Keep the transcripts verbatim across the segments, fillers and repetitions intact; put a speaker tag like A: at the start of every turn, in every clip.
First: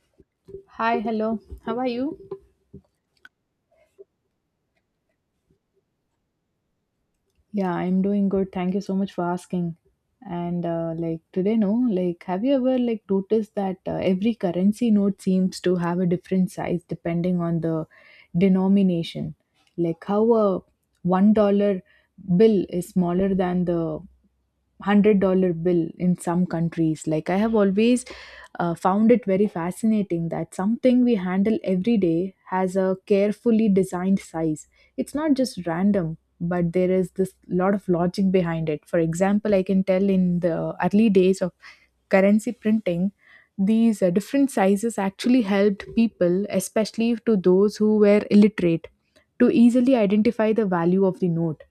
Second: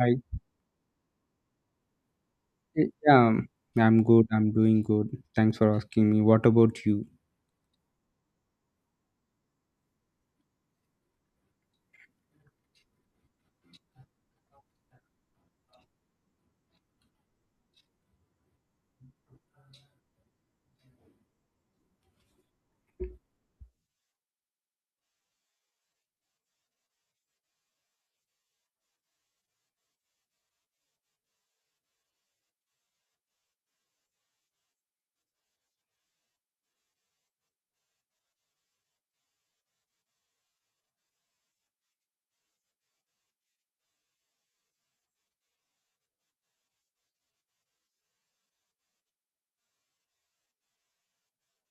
A: I,
B: Hi, hello. How are you?
A: eh, yeah, um, I'm good. I'm doing good. Thanks for asking me. What about you?
B: Yeah, I'm doing good. Thank you so much for asking. And uh, like today, no, like have you ever like noticed that uh, every currency note seems to have a different size depending on the denomination? Like how a one dollar bill is smaller than the hundred dollar bill in some countries. Like I have always uh, found it very fascinating that something we handle every day has a carefully designed size. It's not just random, but there is this lot of logic behind it. For example, I can tell in the early days of currency printing, these uh, different sizes actually helped people, especially to those who were illiterate, to easily identify the value of the note.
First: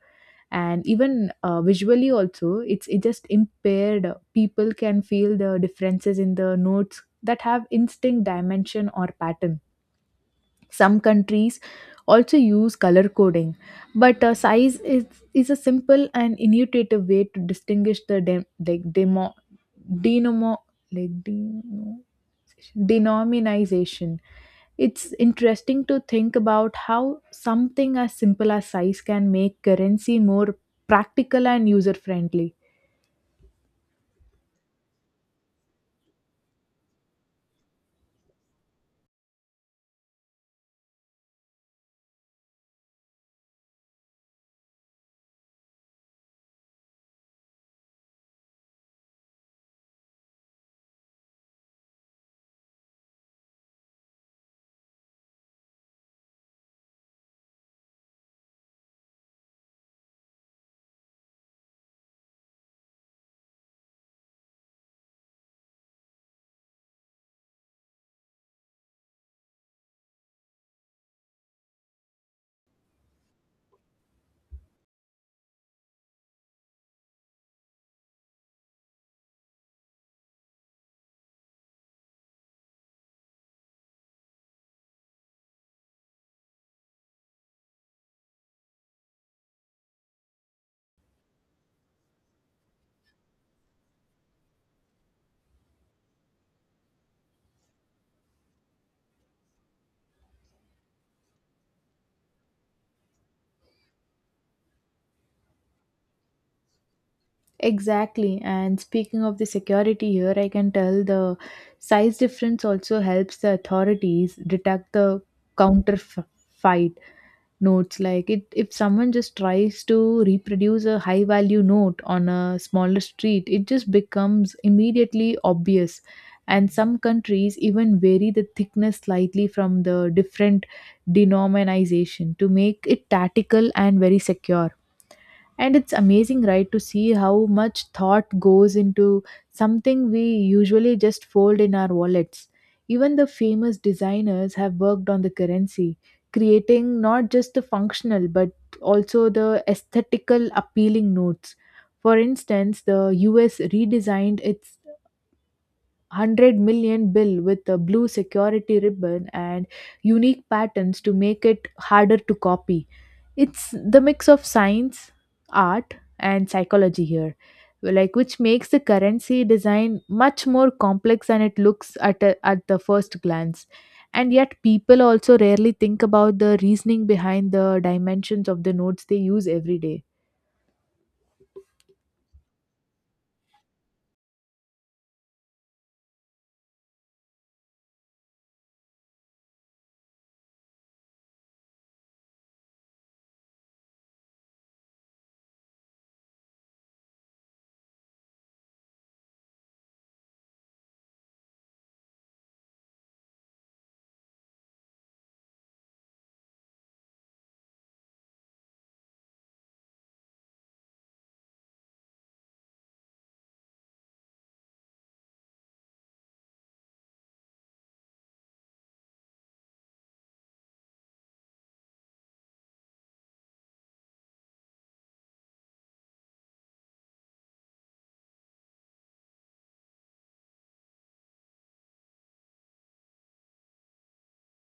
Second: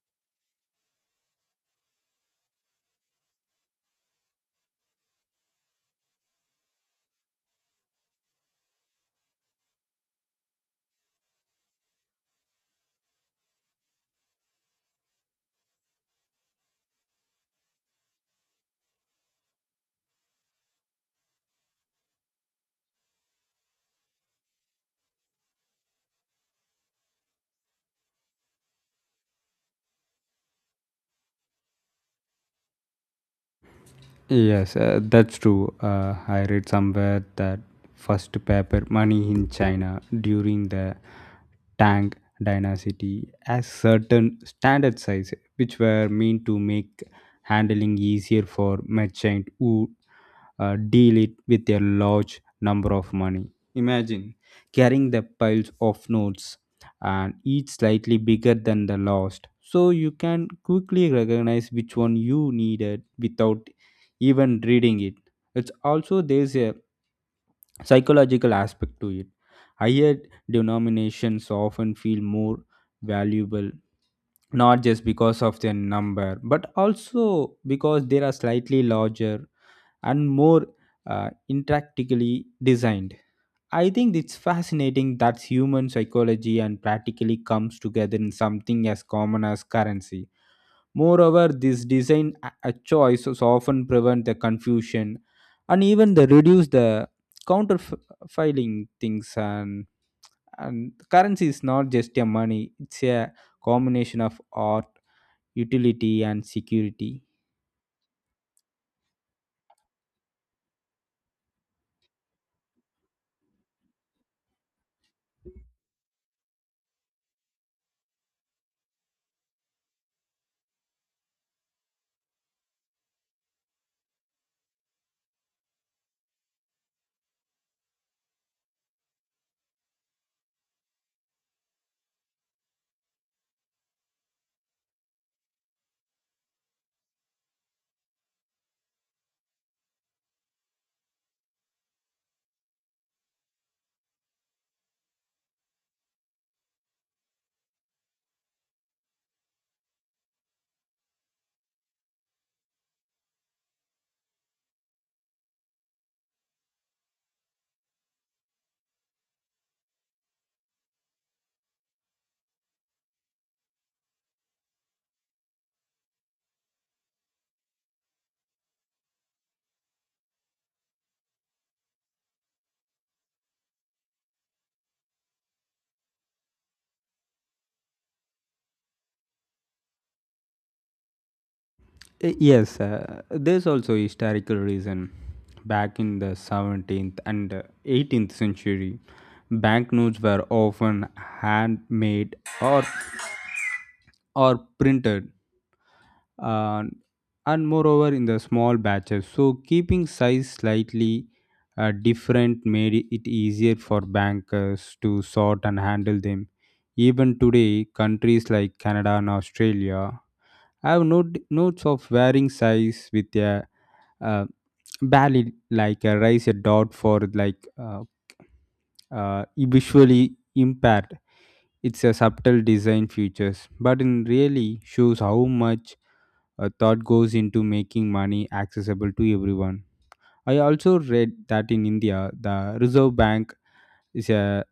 B: And even uh, visually also, it's it just impaired uh, people can feel the differences in the notes that have instinct dimension or pattern. Some countries also use color coding, but uh, size is, is a simple and intuitive way to distinguish the dem- like demo, denomo, like deno, denomination. It's interesting to think about how something as simple as size can make currency more practical and user friendly.
A: Yes, uh, that's true. Uh, I read somewhere that first paper money in China during the Tang Dynasty has certain standard size, which were meant to make handling easier for merchant who uh, deal it with a large number of money. Imagine carrying the piles of notes and each slightly bigger than the last so you can quickly recognize which one you needed without even reading it. It's also there's a psychological aspect to it. Higher denominations often feel more valuable not just because of their number but also because they are slightly larger and more uh, intricately designed. I think it's fascinating that human psychology and practically comes together in something as common as currency. Moreover, this design a a choice is often prevent the confusion and even the reduce the counterfiling things and and currency is not just a money; it's a combination of art, utility, and security.
B: Exactly. And speaking of the security here, I can tell the size difference also helps the authorities detect the counterfeit notes. Like it, if someone just tries to reproduce a high value note on a smaller street, it just becomes immediately obvious. And some countries even vary the thickness slightly from the different denomination to make it tactical and very secure. And it's amazing, right, to see how much thought goes into something we usually just fold in our wallets. Even the famous designers have worked on the currency, creating not just the functional but also the aesthetical appealing notes. For instance, the U S redesigned its one hundred million bill with a blue security ribbon and unique patterns to make it harder to copy. It's the mix of science, art, and psychology here, like which makes the currency design much more complex than it looks at a, at the first glance. And yet, people also rarely think about the reasoning behind the dimensions of the notes they use every day.
A: Y- Yes, uh, there's also historical reason. Back in the seventeenth and uh, eighteenth century, banknotes were often handmade or or printed, uh, and moreover in the small batches. So keeping size slightly uh, different made it easier for bankers to sort and handle them. Even today, countries like Canada and Australia have note, notes of varying size with a uh, barely like a raise a dot for like uh, uh, visually impaired. It's a subtle design features, but it really shows how much a thought goes into making money accessible to everyone. I also read that in India, the Reserve Bank is a,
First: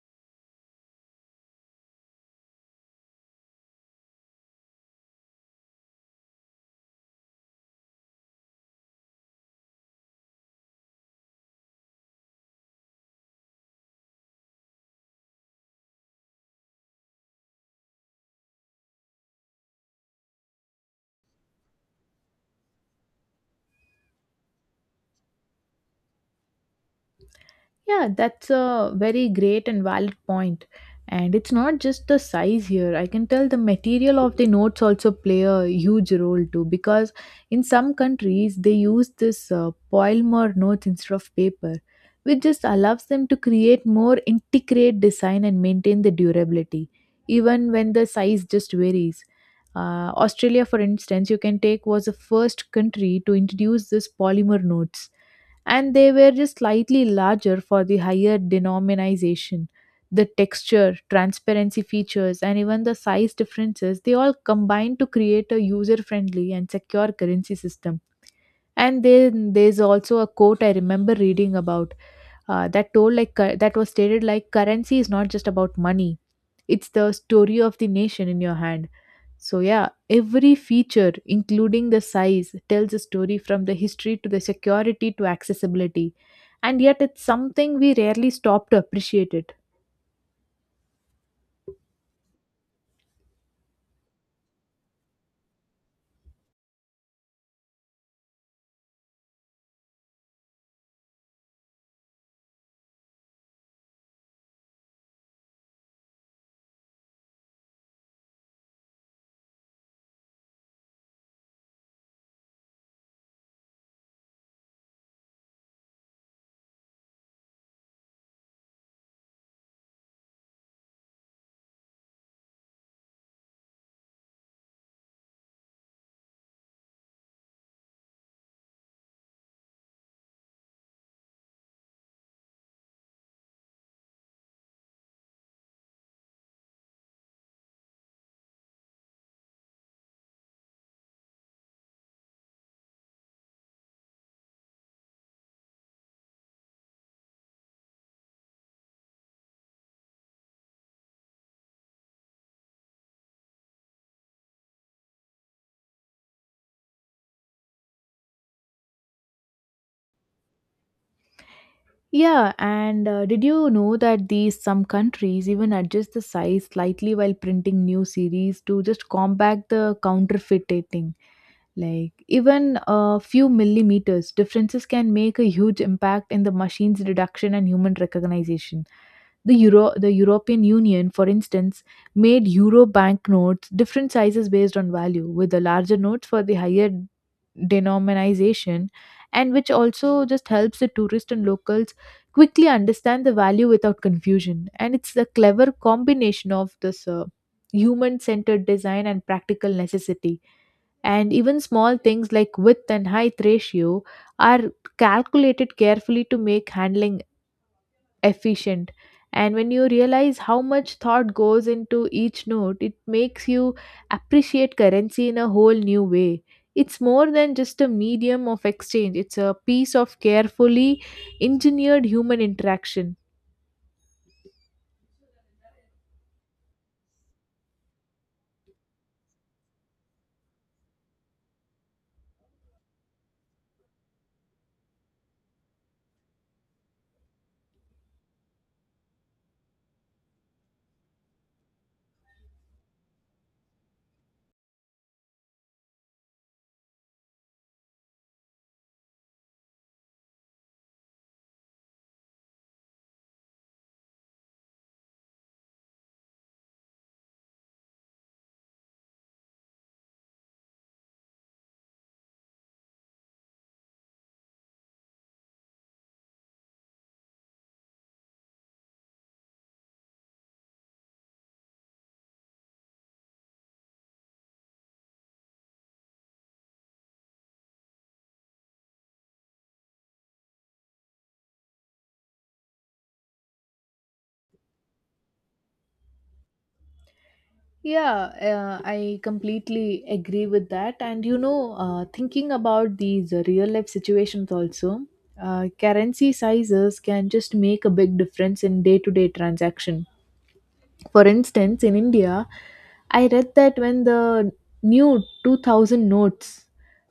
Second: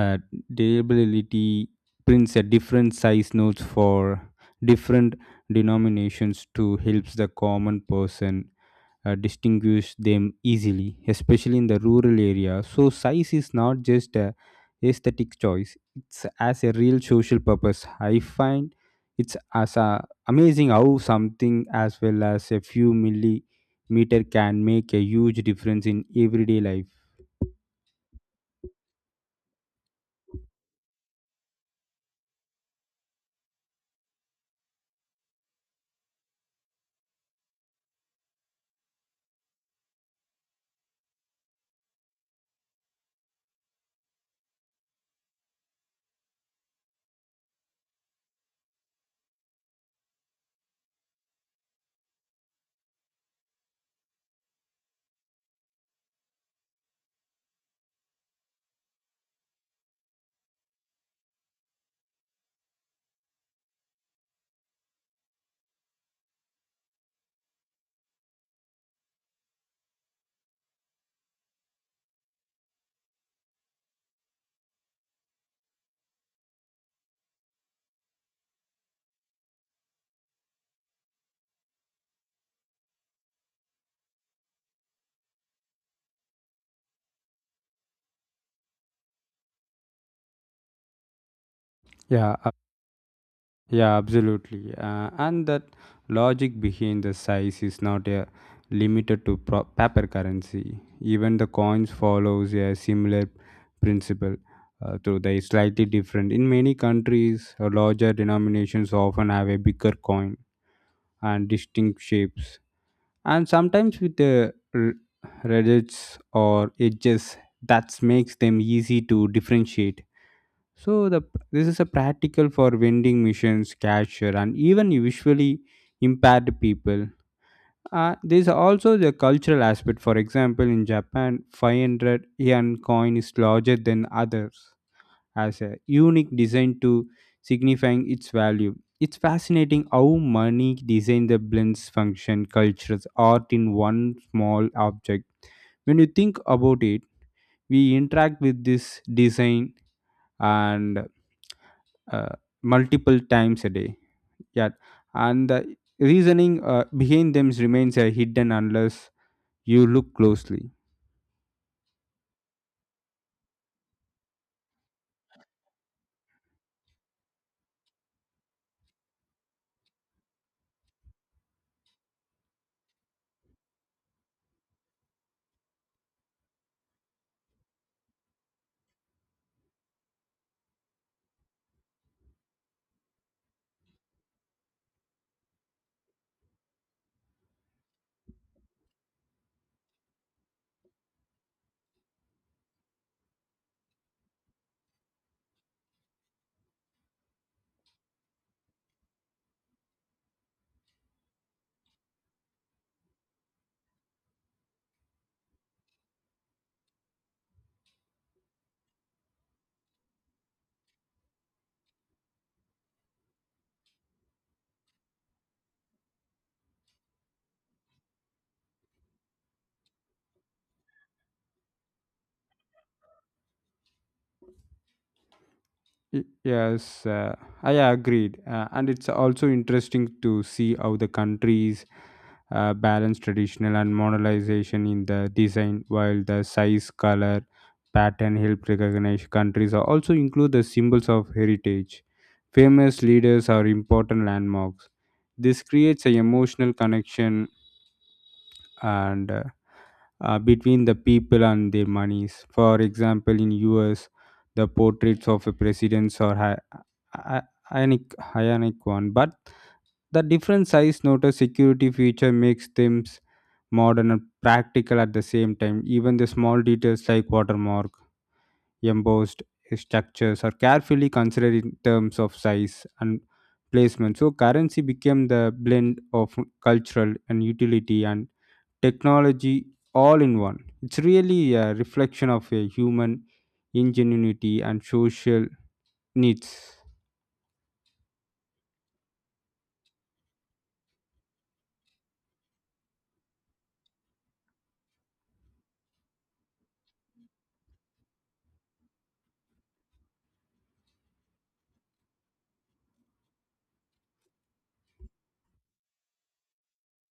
A: a deliberately prints a different size notes for different denominations to help the common person uh, distinguish them easily, especially in the rural area. So, size is not just a aesthetic choice; it's as a real social purpose. I find it's as a, amazing how something as well as a few millimeter can make a huge difference in everyday life.
B: Yeah, that's a very great and valid point. And it's not just the size here. I can tell the material of the notes also play a huge role too, because in some countries they use this uh, polymer notes instead of paper, which just allows them to create more intricate design and maintain the durability, even when the size just varies. Uh, Australia, for instance, you can take was the first country to introduce this polymer notes, and they were just slightly larger for the higher denomination. The texture, transparency features, and even the size differences, they all combine to create a user friendly and secure currency system. And then there's also a quote I remember reading about uh, that told like cur- that was stated like currency is not just about money; it's the story of the nation in your hand. So, yeah, every feature, including the size, tells a story from the history to the security to accessibility. And yet, it's something we rarely stop to appreciate it.
A: Yeah, yeah, absolutely. Uh, and that logic behind the size is not uh, limited to pro- paper currency. Even the coins follows a similar principle, uh, though they slightly different. In many countries, uh, larger denominations often have a bigger coin and distinct shapes, and sometimes with the r- reds or edges that makes them easy to differentiate so the this is a practical for vending machines, cashier, and even visually impaired people. Uh, there's also the cultural aspect. For example, in Japan, 500 yen coin is larger than others, as a unique design to signifying its value. It's fascinating how money design the blends function, cultures, art in one small object when you think about it we interact with this design and uh, multiple times a day. Yeah, and the reasoning uh, behind them remains uh, hidden unless you look closely.
B: Yeah, and uh, did you know that these some countries even adjust the size slightly while printing new series to just combat the counterfeiting? Like even a few millimeters differences can make a huge impact in the machine's reduction and human recognition. The Euro, the European Union, for instance, made euro banknotes different sizes based on value, with the larger notes for the higher denomination, and which also just helps the tourists and locals quickly understand the value without confusion. And it's a clever combination of this uh, human-centered design and practical necessity. And even small things like width and height ratio are calculated carefully to make handling efficient. And when you realize how much thought goes into each note, it makes you appreciate currency in a whole new way. It's more than just a medium of exchange; it's a piece of carefully engineered human interaction.
A: Y- Yes, uh, I agreed, uh, and it's also interesting to see how the countries uh, balance traditional and modernization in the design, while the size, color, pattern help recognize countries are also include the symbols of heritage. Famous leaders are important landmarks. This creates an emotional connection and uh, uh, between the people and their monies. For example, in U S, the portraits of a presidents are hi- i- ionic, ionic one, but the different size notice security feature makes them modern and practical at the same time. Even the small details like watermark, embossed structures are carefully considered in terms of size and placement. So currency became the blend of cultural and utility and technology all in one. It's really a reflection of a human ingenuity and social needs.
B: Yeah, uh, I completely agree with that. And you know, uh, thinking about these uh, real life situations also, uh, currency sizes can just make a big difference in day to day transaction. For instance, in India, I read that when the new two thousand notes,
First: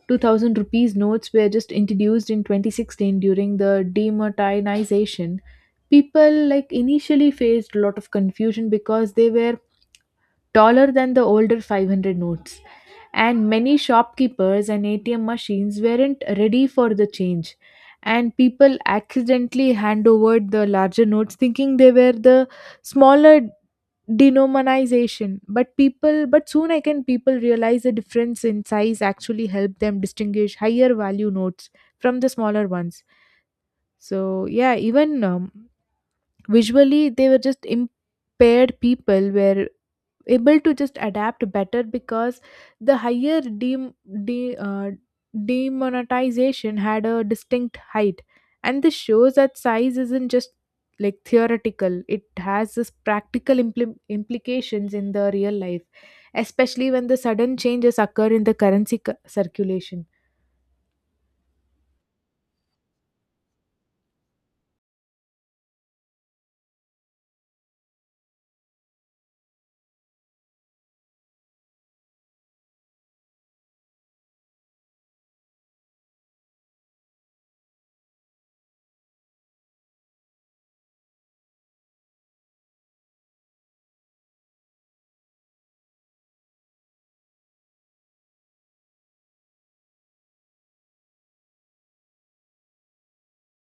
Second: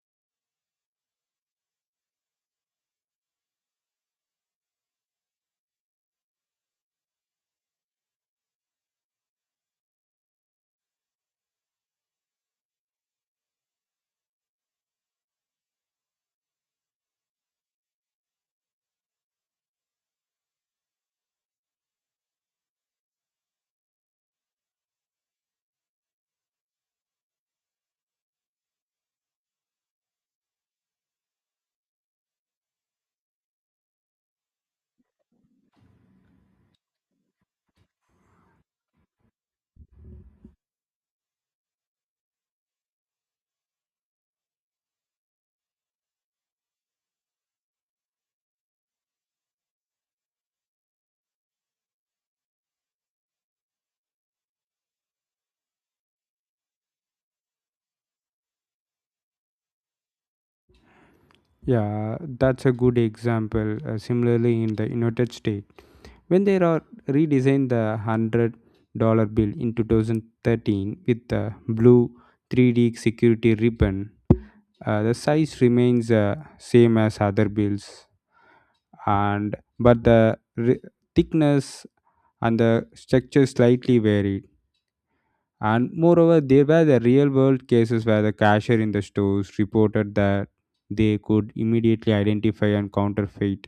B: two thousand rupees notes were just introduced in twenty sixteen during the demonetization, people like initially faced a lot of confusion because they were taller than the older five hundred notes, and many shopkeepers and A T M machines weren't ready for the change. And people accidentally hand over the larger notes thinking they were the smaller denomination. But people, but soon again, people realize the difference in size actually help them distinguish higher value notes from the smaller ones. So, yeah, even um, visually, they were just impaired people were able to just adapt better because the higher dem- de- uh, demonetization had a distinct height. And this shows that size isn't just like theoretical. It has this practical impli- implications in the real life, especially when the sudden changes occur in the currency cu- circulation.
A: Yeah, that's a good example. Uh, similarly, in the United States, when they are redesigned the hundred dollar bill in two thousand thirteen with the blue three D security ribbon, uh, the size remains uh, same as other bills, and but the re- thickness and the structure slightly varied. And moreover, there were the real world cases where the cashier in the stores reported that they could immediately identify and counterfeit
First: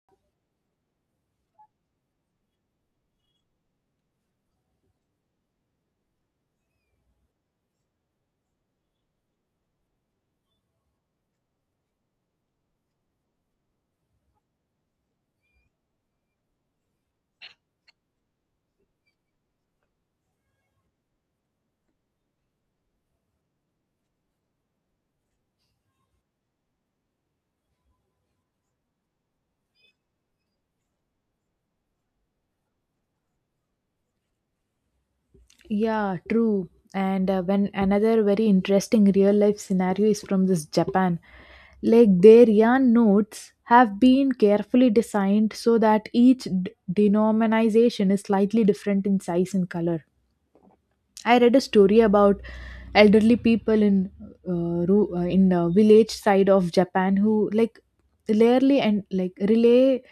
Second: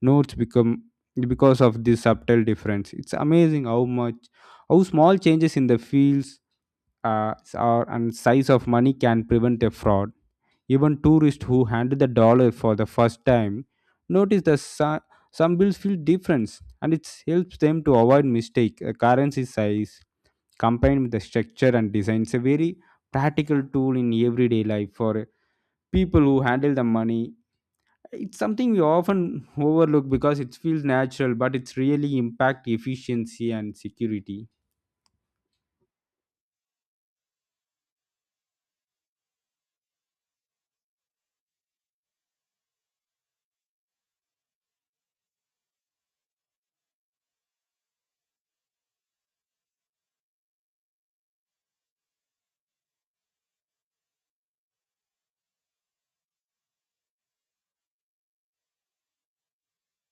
A: notes become because of this subtle difference. It's amazing how much how small changes in the fields uh, or and size of money can prevent a fraud. Even tourists who handle the dollar for the first time notice that su- some bills feel difference and it helps them to avoid mistake. The currency size combined with the structure and design. It's a very practical tool in everyday life for people who handle the money. It's something we often overlook because it feels natural, but it's really impact efficiency and security.
B: Yeah, true. And uh, when another very interesting real life scenario is from this Japan. Like their yarn notes have been carefully designed so that each d- denomination is slightly different in size and color. I read a story about elderly people in uh, ru- uh, in a village side of Japan who like rarely and like relay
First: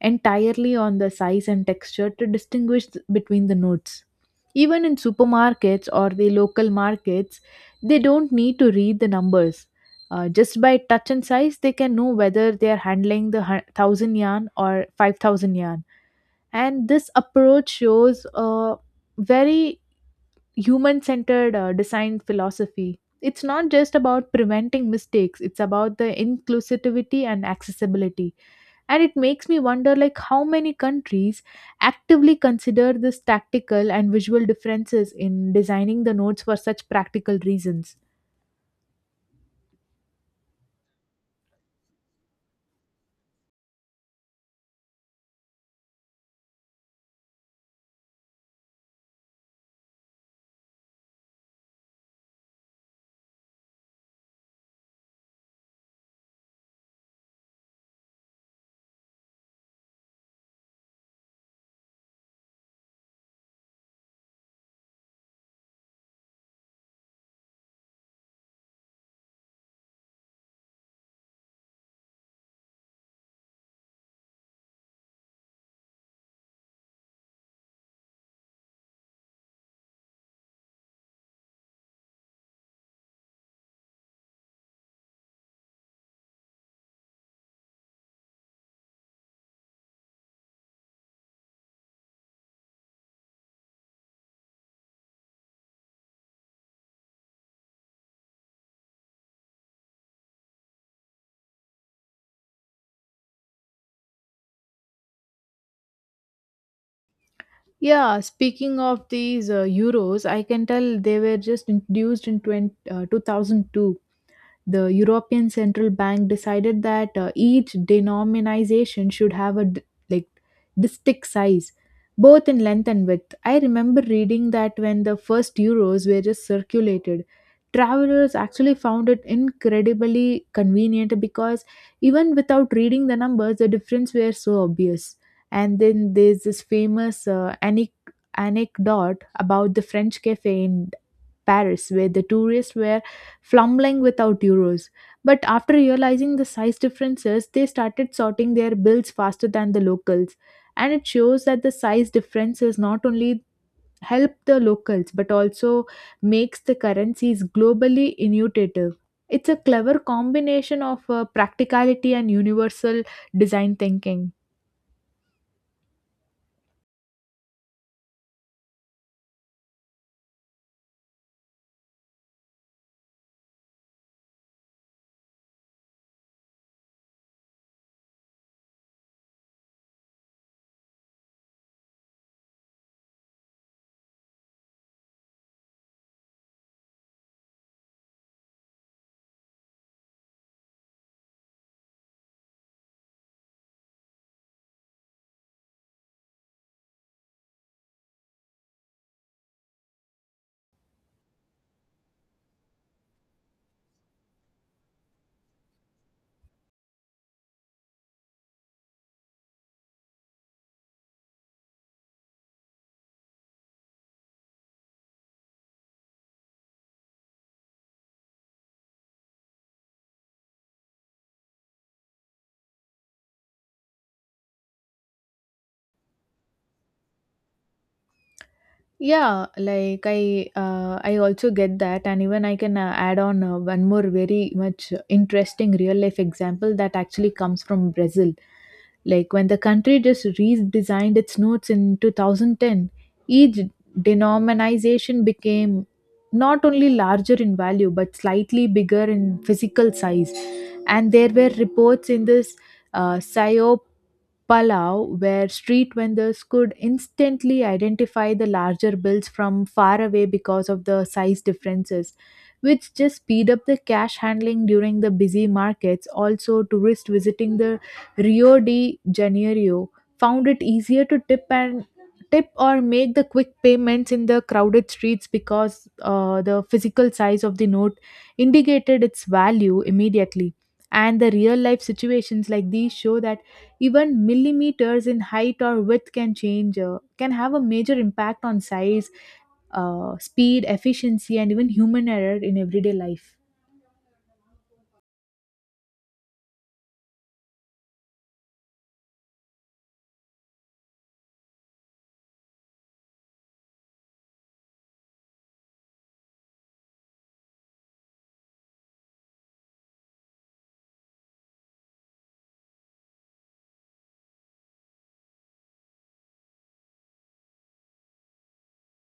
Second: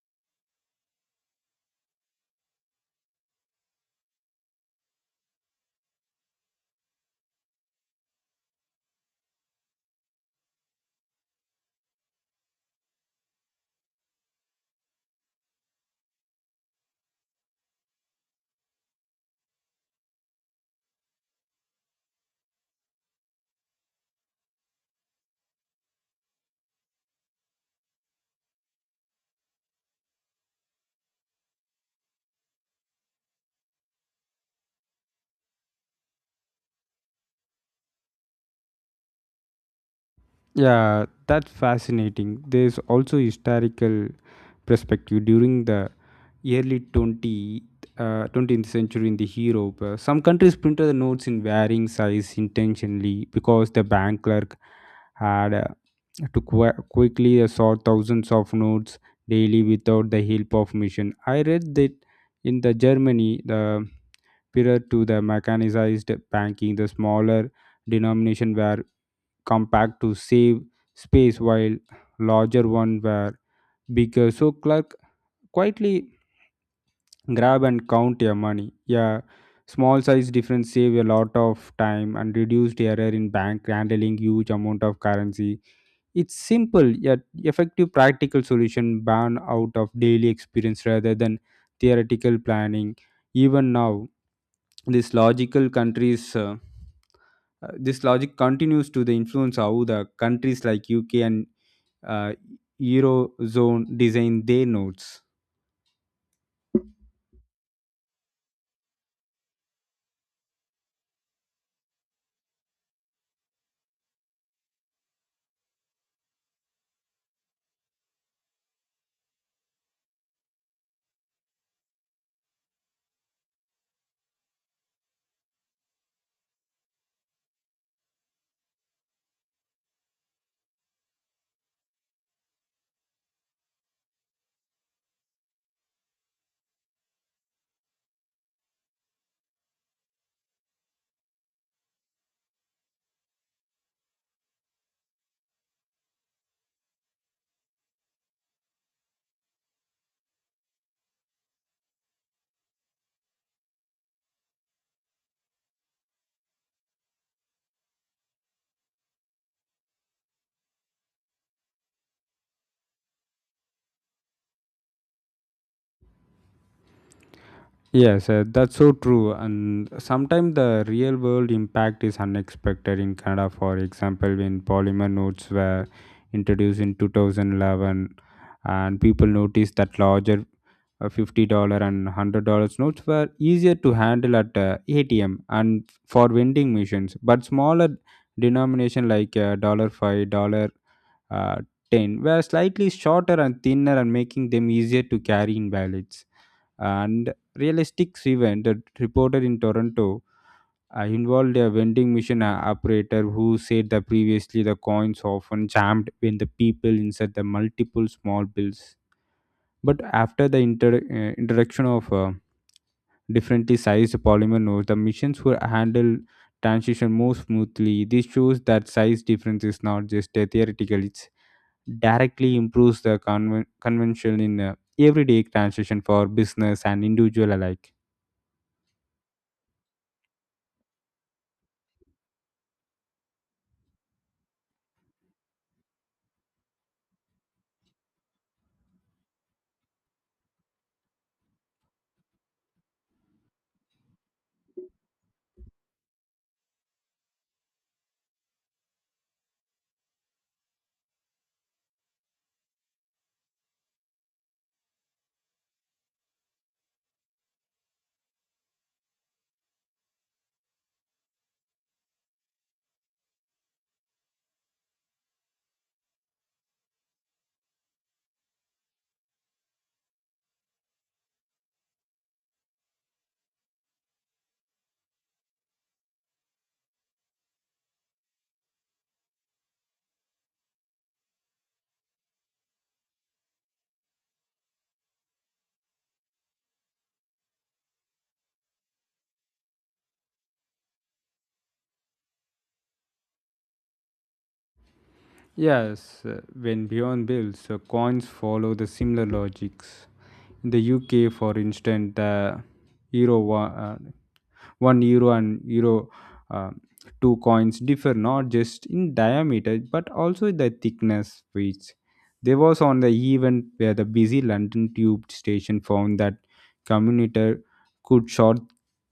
B: entirely on the size and texture to distinguish th- between the notes. Even in supermarkets or the local markets, they don't need to read the numbers. Uh, just by touch and size, they can know whether they are handling the hun- one thousand yarn or five thousand yarn. And this approach shows a very human centered uh, design philosophy. It's not just about preventing mistakes, it's about the inclusivity and accessibility. And it makes me wonder like how many countries actively consider this tactical and visual differences in designing the notes for such practical reasons.
A: Yeah, that's fascinating. There's also historical perspective during the early 20th, uh, twentieth century in the Europe, uh, some countries printed the notes in varying size intentionally because the bank clerk had uh, to qu- quickly uh, sort thousands of notes daily without the help of machine. I read that in the Germany, the prior to the mechanized banking, the smaller denomination were compact to save space, while larger one were bigger. So clerk quietly grab and count your money, yeah, small size difference save a lot of time and reduced error in bank handling huge amount of currency. It's simple yet effective practical solution born out of daily experience rather than theoretical planning. Even now this logical countries uh, uh, this logic continues to the influence how the countries like UK and uh, eurozone design their notes.
B: Yeah, speaking of these uh, euros, I can tell they were just introduced in 20, uh, two thousand two. The European Central Bank decided that uh, each denomination should have a d- like distinct size, both in length and width. I remember reading that when the first euros were just circulated, travelers actually found it incredibly convenient because even without reading the numbers, the difference were so obvious. And then there's this famous uh, anec- anecdote about the French cafe in Paris where the tourists were fumbling without euros. But after realizing the size differences, they started sorting their bills faster than the locals. And it shows that the size differences not only help the locals but also makes the currencies globally innovative. It's a clever combination of uh, practicality and universal design thinking.
A: Yes, uh, that's so true. And sometimes the real world impact is unexpected in Canada. For example, when polymer notes were introduced in two thousand eleven, and people noticed that larger uh, fifty dollars and one hundred dollars notes were easier to handle at uh, A T M and for vending machines, but smaller denomination like uh, dollar five dollars dollar uh, ten were slightly shorter and thinner and making them easier to carry in wallets. And realistic event that reported in Toronto uh, involved a vending machine uh, operator who said that previously the coins often jammed when the people inside the multiple small bills. But after the inter- uh, introduction of uh, differently sized polymer nodes, the machines were handled transition more smoothly. This shows that size difference is not just a theoretical; it directly improves the conven- convention in uh, everyday transition for business and individual alike.
B: Yeah, like I uh, I also get that. And even I can uh, add on uh, one more very much interesting real life example that actually comes from Brazil. Like when the country just redesigned its notes in two thousand ten, each denomination became not only larger in value but slightly bigger in physical size. And there were reports in this uh, Palau, where street vendors could instantly identify the larger bills from far away because of the size differences, which just speed up the cash handling during the busy markets. Also, tourists visiting the Rio de Janeiro found it easier to tip and tip or make the quick payments in the crowded streets because uh, the physical size of the note indicated its value immediately. And the real life situations like these show that even millimeters in height or width can change uh, can have a major impact on size, uh, speed, efficiency, and even human error in everyday life.
A: Yes, uh, when Beyond builds, uh, coins follow the similar logics. In the U K, for instance, the euro one. 1 euro and euro uh, two coins differ not just in diameter but also the thickness, which there was on the event where the busy London tube station found that commuter could short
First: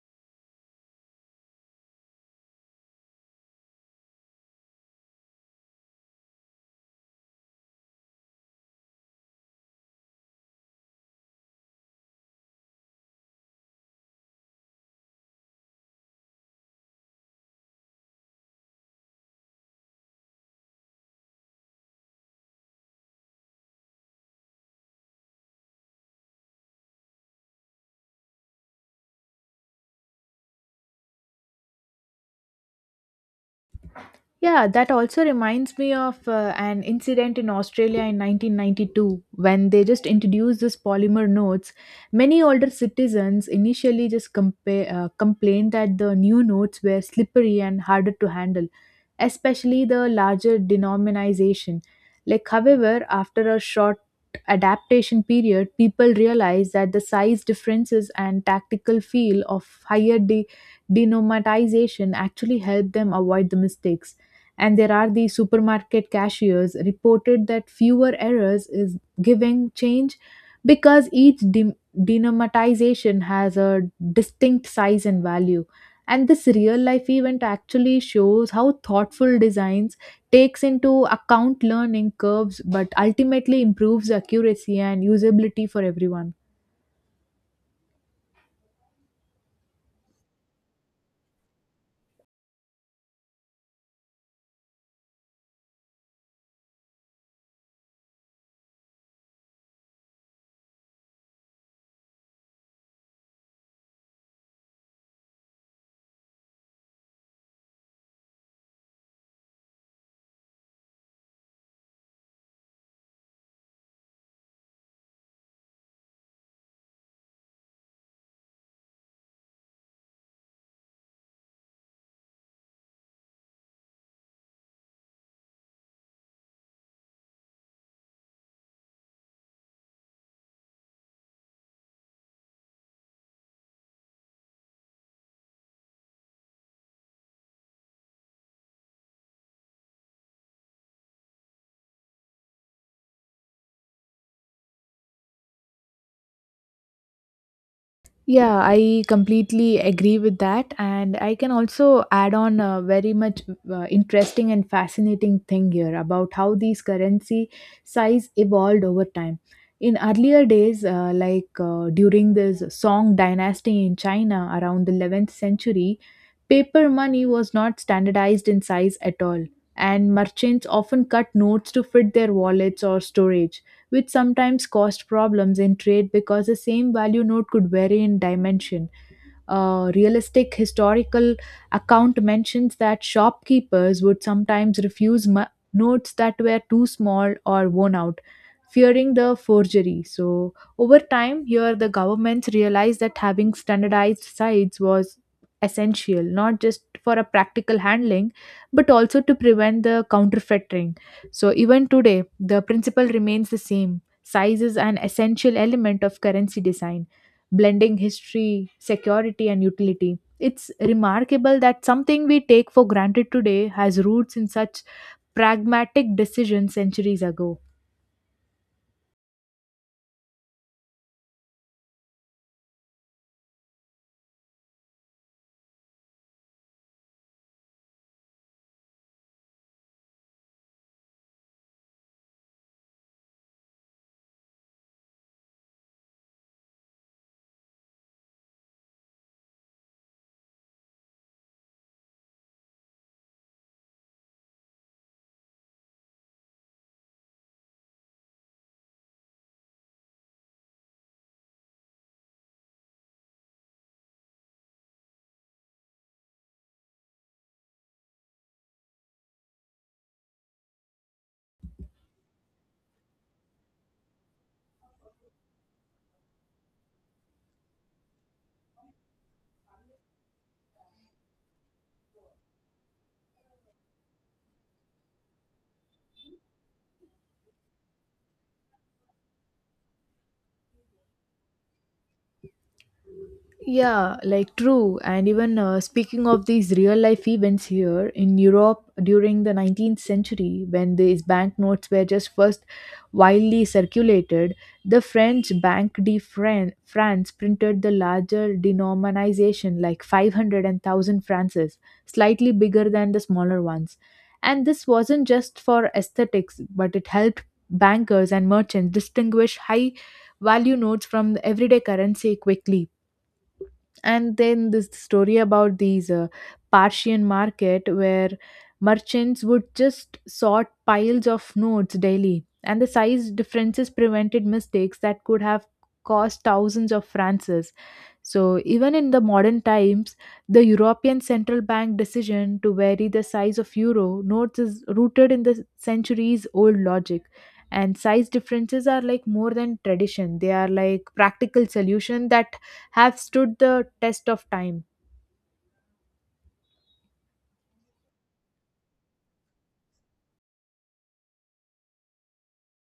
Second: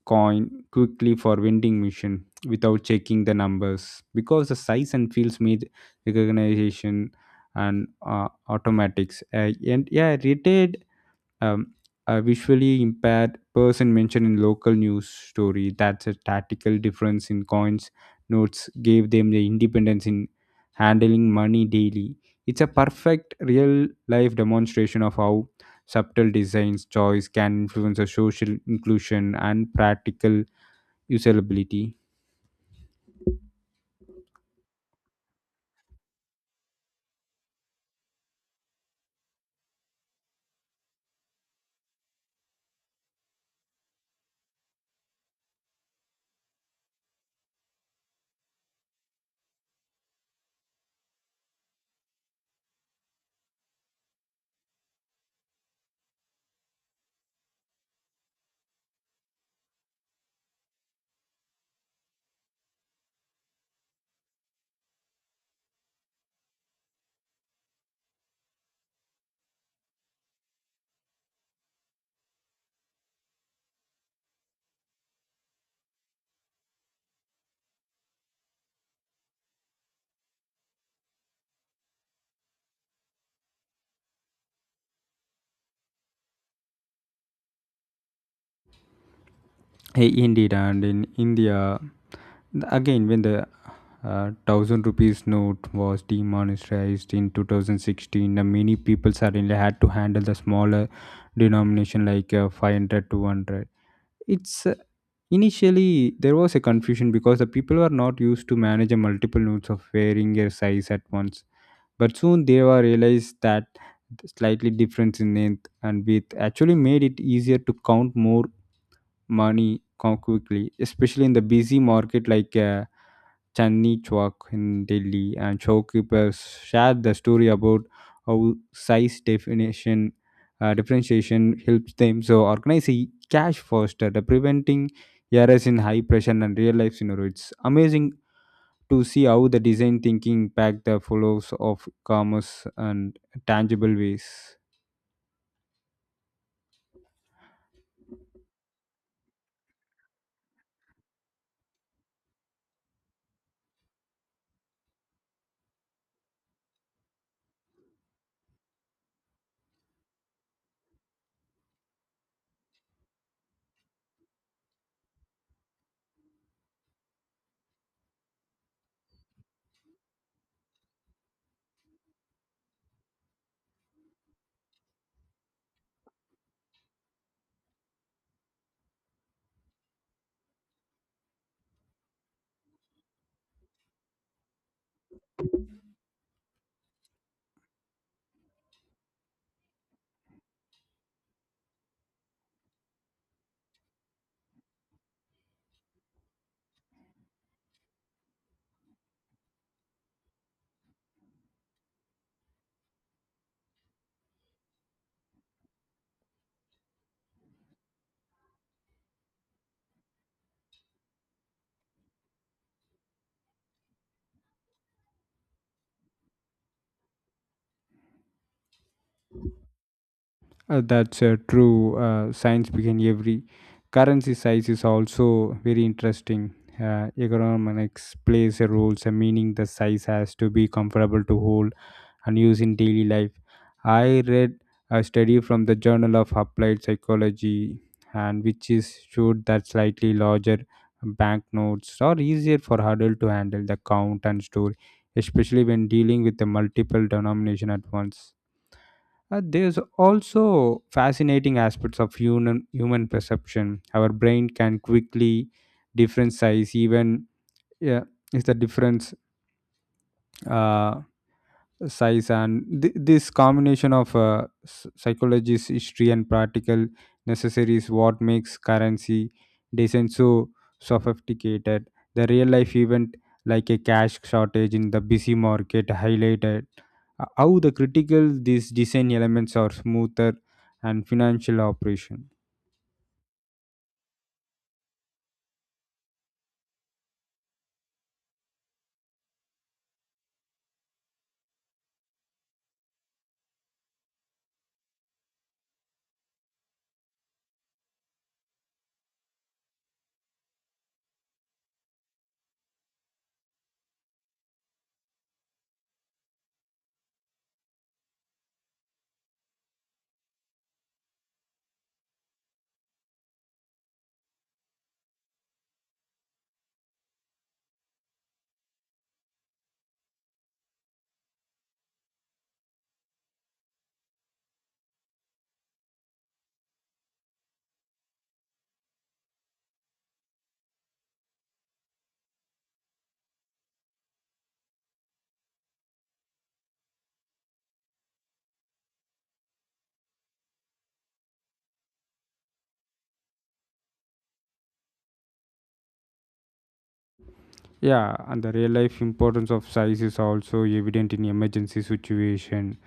A: coin quickly for vending machine without checking the numbers because the size and fields made recognition and uh, automatics, uh, and yeah retail. Um, a visually impaired person mentioned in local news story that's a tactical difference in coins notes gave them the independence in handling money daily. It's a perfect real life demonstration of how subtle designs choice can influence a social inclusion and practical usability.
B: Yeah, that also reminds me of uh, an incident in Australia in nineteen ninety-two when they just introduced this polymer notes. Many older citizens initially just compa- uh, complained that the new notes were slippery and harder to handle, especially the larger denomination. Like, however, after a short adaptation period, people realized that the size differences and tactical feel of higher de- denomination actually helped them avoid the mistakes. And there are these supermarket cashiers reported that fewer errors is giving change because each de- denomatization has a distinct size and value. And this real life event actually shows how thoughtful designs takes into account learning curves but ultimately improves accuracy and usability for everyone.
A: Hey, indeed, and in India, again, when the uh, thousand rupees note was demonetized in two thousand sixteen, uh, many people suddenly had to handle the smaller denomination like uh, five hundred, two hundred. It's uh, initially there was a confusion because the people were not used to manage a multiple notes of varying their size at once. But soon they were realized that the slightly difference in length and width actually made it easier to count more money co- quickly, especially in the busy market like. Uh, Chandni Chowk in Delhi, and shopkeepers shared the story about how size definition uh, differentiation helps them. So organize a cash faster, the preventing errors in high pressure and real life scenario. It's amazing to see how the design thinking impact the flows of commerce and tangible ways.
B: Yeah, I completely agree with that. And I can also add on a very much uh, interesting and fascinating thing here about how these currency size evolved over time. In earlier days, uh, like uh, during this Song dynasty in China around the eleventh century, paper money was not standardized in size at all. And merchants often cut notes to fit their wallets or storage, which sometimes caused problems in trade because the same value note could vary in dimension. Uh, realistic historical account mentions that shopkeepers would sometimes refuse mu- notes that were too small or worn out, fearing the forgery. So, over time, here the governments realized that having standardized sites was essential, not just for a practical handling, but also to prevent the counterfeiting. So, even today, the principle remains the same. Size is an essential element of currency design, blending history, security, and utility. It's remarkable that something we take for granted today has roots in such pragmatic decisions centuries ago.
A: Uh, that's uh, true. Uh, science began every currency size is also very interesting. Uh, economics plays a role, so meaning the size has to be comfortable to hold and use in daily life. I read a study from the Journal of Applied Psychology, and which is showed that slightly larger banknotes are easier for adult to handle the count and store, especially when dealing with the multiple denomination at once. Uh, there's also fascinating aspects of human human perception. Our brain can quickly differentiate even, yeah, is the difference uh, size and th- this combination of uh, s- psychology's history and practical necessary is what makes currency design so sophisticated. The real life event like a cash shortage in the busy market highlighted uh, how the critical these design elements are smoother and financial operation.
B: Yeah, like, true. And even, uh, speaking of these real life events here in Europe during the nineteenth century, when these banknotes were just first widely circulated, the French Bank de Fran- France printed the larger denomination, like five hundred francs, slightly bigger than the smaller ones. And this wasn't just for aesthetics, but it helped bankers and merchants distinguish high value notes from the everyday currency quickly. And then this story about these uh, Parthian market where merchants would just sort piles of notes daily, and the size differences prevented mistakes that could have cost thousands of francs. So, even in the modern times, the European Central Bank decision to vary the size of euro notes is rooted in the centuries old logic. And size differences are like more than tradition, they are like practical solution that have stood the test of time.
A: Yeah, and the real life importance of size is also evident in emergency situation.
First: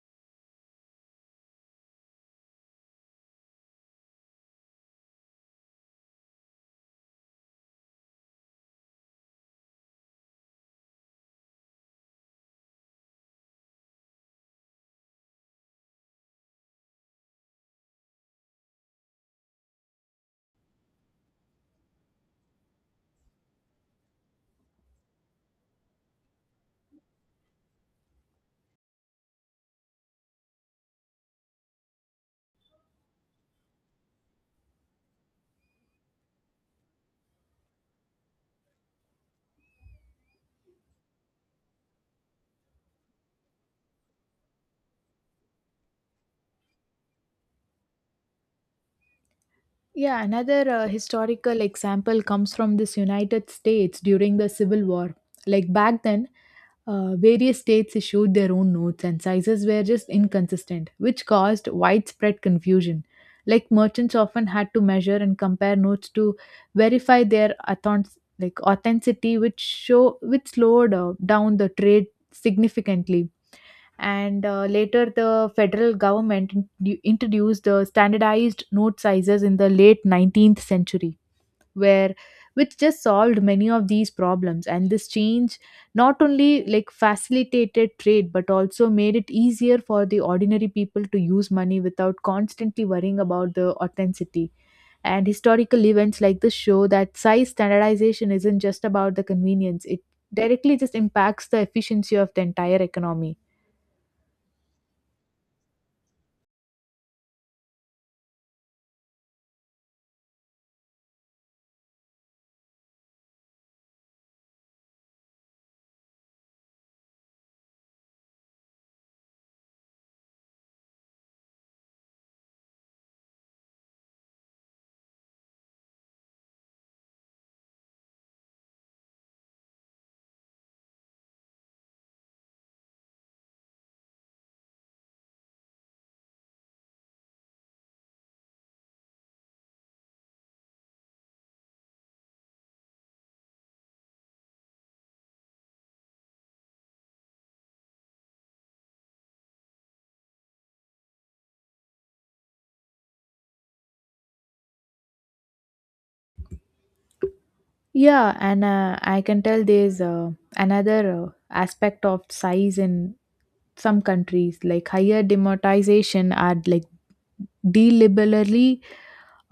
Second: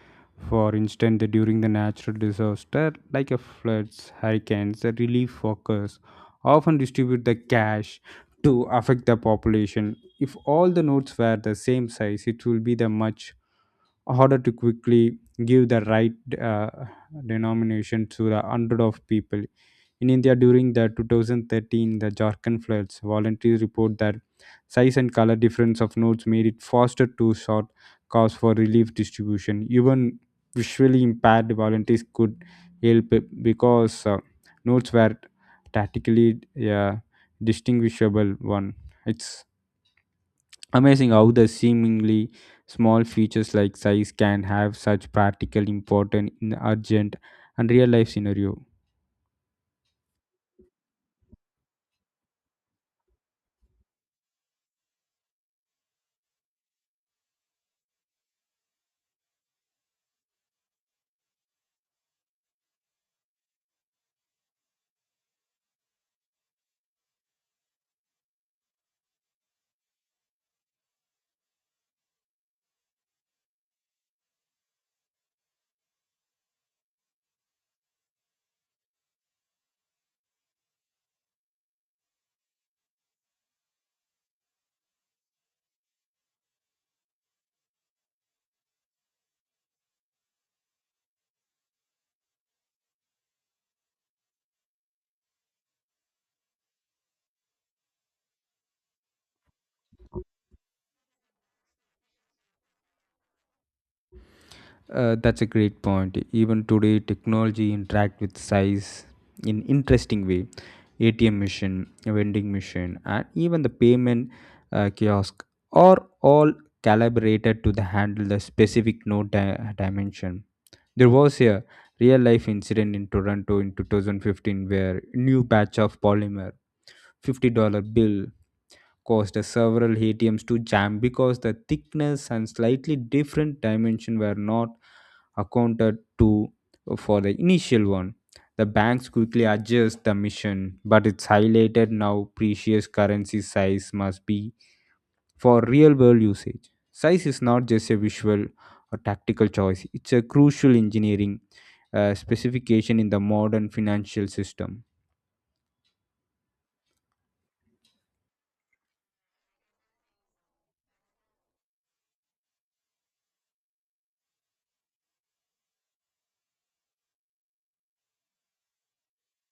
A: For instance, the- during the natural disaster like a floods, hurricanes, the relief workers often distribute the cash to affect the population. If all the notes were the same size, it will be the much order to quickly give the right uh, denomination to the hundred of people. In India, during the twenty thirteen, the Jharkhand floods, volunteers report that size and color difference of notes made it faster to sort cause for relief distribution. Even visually impaired volunteers could help because uh, notes were tactically uh, distinguishable. One, it's amazing how the seemingly small features like size can have such practical importance in urgent and real life scenario.
B: Yeah, another uh, historical example comes from this United States during the Civil War. Like back then, uh, various states issued their own notes and sizes were just inconsistent, which caused widespread confusion. Like merchants often had to measure and compare notes to verify their authent- like authenticity, which show which slowed uh, down the trade significantly. And uh, later the federal government in- introduced the standardized note sizes in the late nineteenth century, where which just solved many of these problems. And this change not only like facilitated trade but also made it easier for the ordinary people to use money without constantly worrying about the authenticity. And historical events like this show that size standardization isn't just about the convenience, it directly just impacts the efficiency of the entire economy.
A: Uh, that's a great point. Even today, technology interact with size in interesting way. A T M machine, vending machine, and even the payment uh, kiosk are all calibrated to the handle the specific node di- dimension. There was a real life incident in Toronto in two thousand fifteen where new batch of polymer fifty dollars bill caused uh, several A T Ms to jam because the thickness and slightly different dimension were not accounted to for the initial one. The banks quickly adjust the mission, but it's highlighted now precious currency size must be for real world usage. Size is not just a visual or tactical choice, it's a crucial engineering uh, specification in the modern financial system.
B: Yeah, and uh, I can tell there's uh, another uh, aspect of size. In some countries, like higher democratization are like deliberately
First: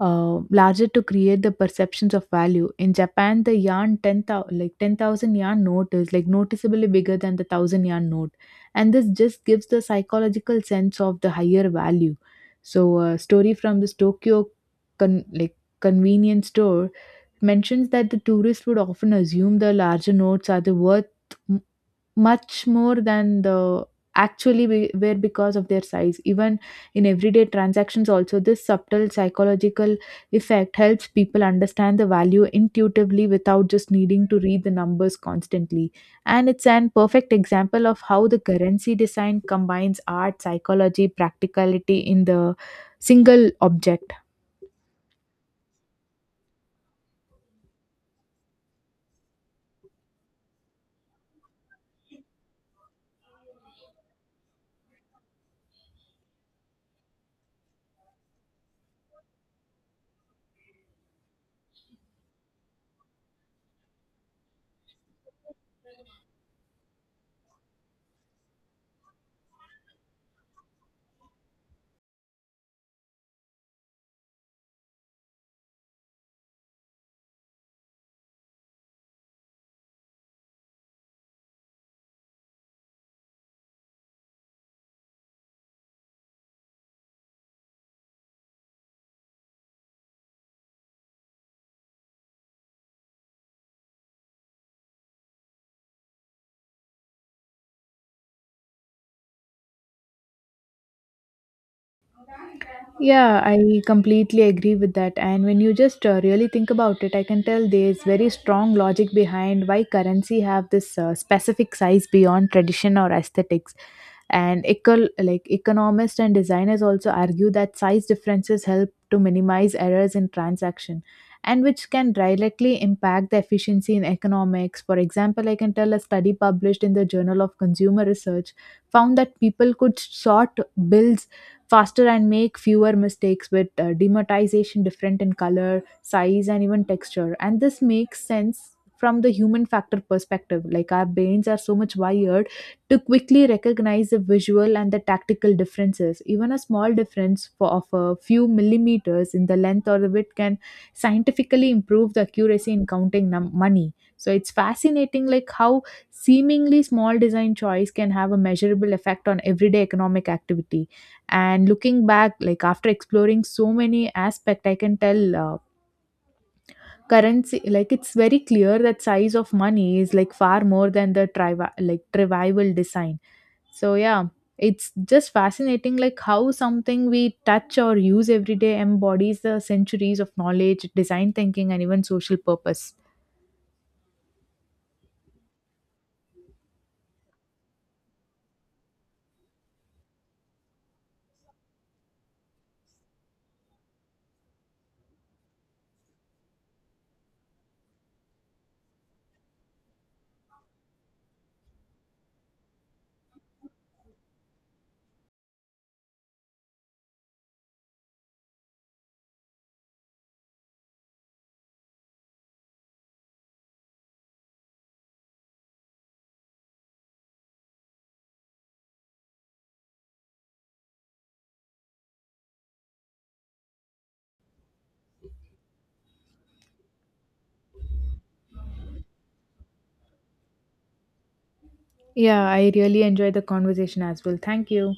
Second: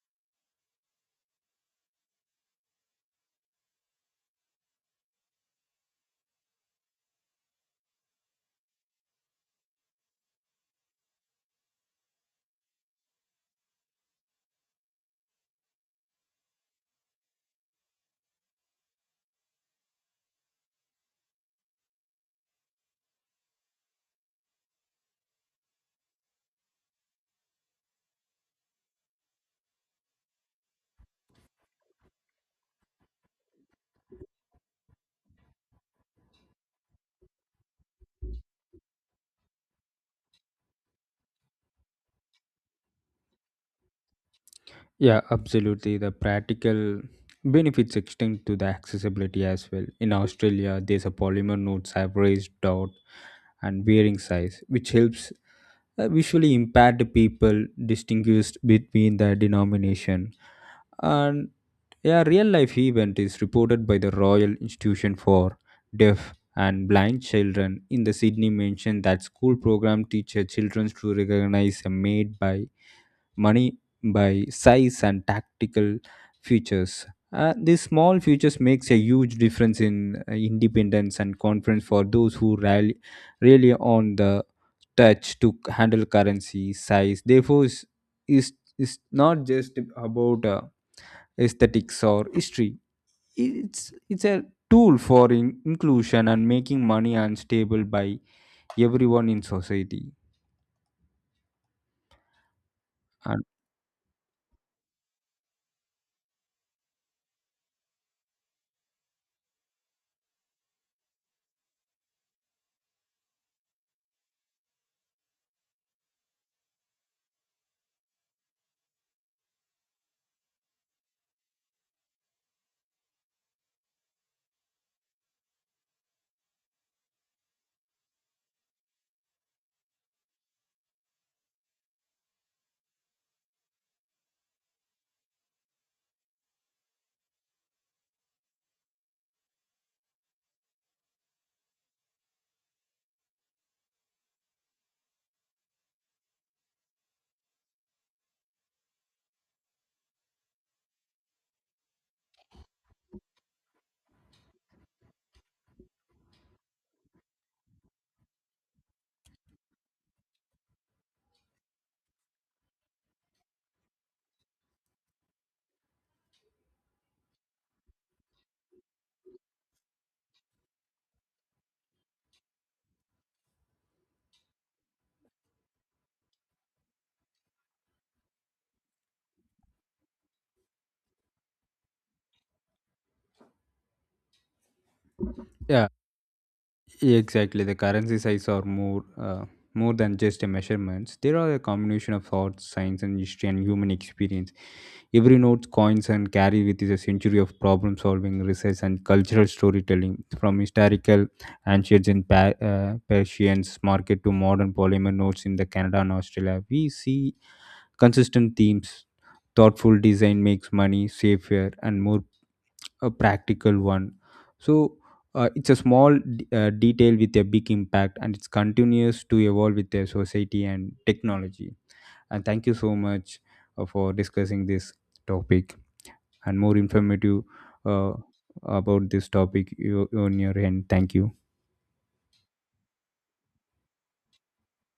B: uh, larger to create the perceptions of value. In Japan, the yarn ten thousand, like, ten thousand yarn note is like noticeably bigger than the one thousand yarn note, and this just gives the psychological sense of the higher value. So, a story from this Tokyo, con- like convenience store mentions that the tourists would often assume the larger notes are the worth m- much more than the actually be- were because of their size. Even in everyday transactions, also this subtle psychological effect helps people understand the value intuitively without just needing to read the numbers constantly. And it's an perfect example of how the currency design combines art, psychology, practicality in the single object.
A: Yeah, absolutely. The practical benefits extend to the accessibility as well. In Australia, there's a polymer notes have raised dot and wearing size, which helps uh, visually impaired people distinguished between the denomination, and a real life event is reported by the Royal Institution for Deaf and Blind Children in the Sydney mentioned that school program teacher children to recognize a maid by money by size and tactical features. Uh, these small features makes a huge difference in uh, independence and confidence for those who rally really on the touch to c- handle currency size. Therefore, is is is not just about uh, aesthetics or history. It's it's a tool for in- inclusion and making money unstable by everyone in society.
B: Yeah,
A: And
B: I completely agree with that. And when you just uh, really think about it, I can tell there's very strong logic behind why currency have this uh, specific size beyond tradition or aesthetics. And eco- like economists and designers also argue that size differences help to minimize errors in transaction, and which can directly impact the efficiency in economics. For example, I can tell a study published in the Journal of Consumer Research found that people could sort bills faster and make fewer mistakes with uh, dematization different in color, size, and even texture. And this makes sense from the human factor perspective. Like, our brains are so much wired to quickly recognize the visual and the tactical differences. Even a small difference for, of a few millimeters in the length or the width can scientifically improve the accuracy in counting num- money. So it's fascinating, like how seemingly small design choice can have a measurable effect on everyday economic activity. And looking back, like after exploring so many aspects, I can tell. Uh, currency, like, it's very clear that size of money is like far more than the trivi- like trivial design. So yeah, it's just fascinating like how something we touch or use every day embodies the centuries of knowledge, design thinking, and even social purpose.
A: yeah, exactly, the currency size are more uh, more than just a measurements. They are a combination of art, science, and history and human experience. Every note, coins, and carry with is a century of problem solving, research, and cultural storytelling. From historical ancients and pa- uh, Persians market to modern polymer notes in the Canada and Australia, we see consistent themes. Thoughtful design makes money safer and more a practical one. So uh, it's a small d- uh, detail with a big impact and it's continuous to evolve with the society and technology. And thank you so much uh, for discussing this topic and more informative uh, about this topic you, on your end. Thank you.
B: Yeah, I really enjoyed the conversation as well. Thank you.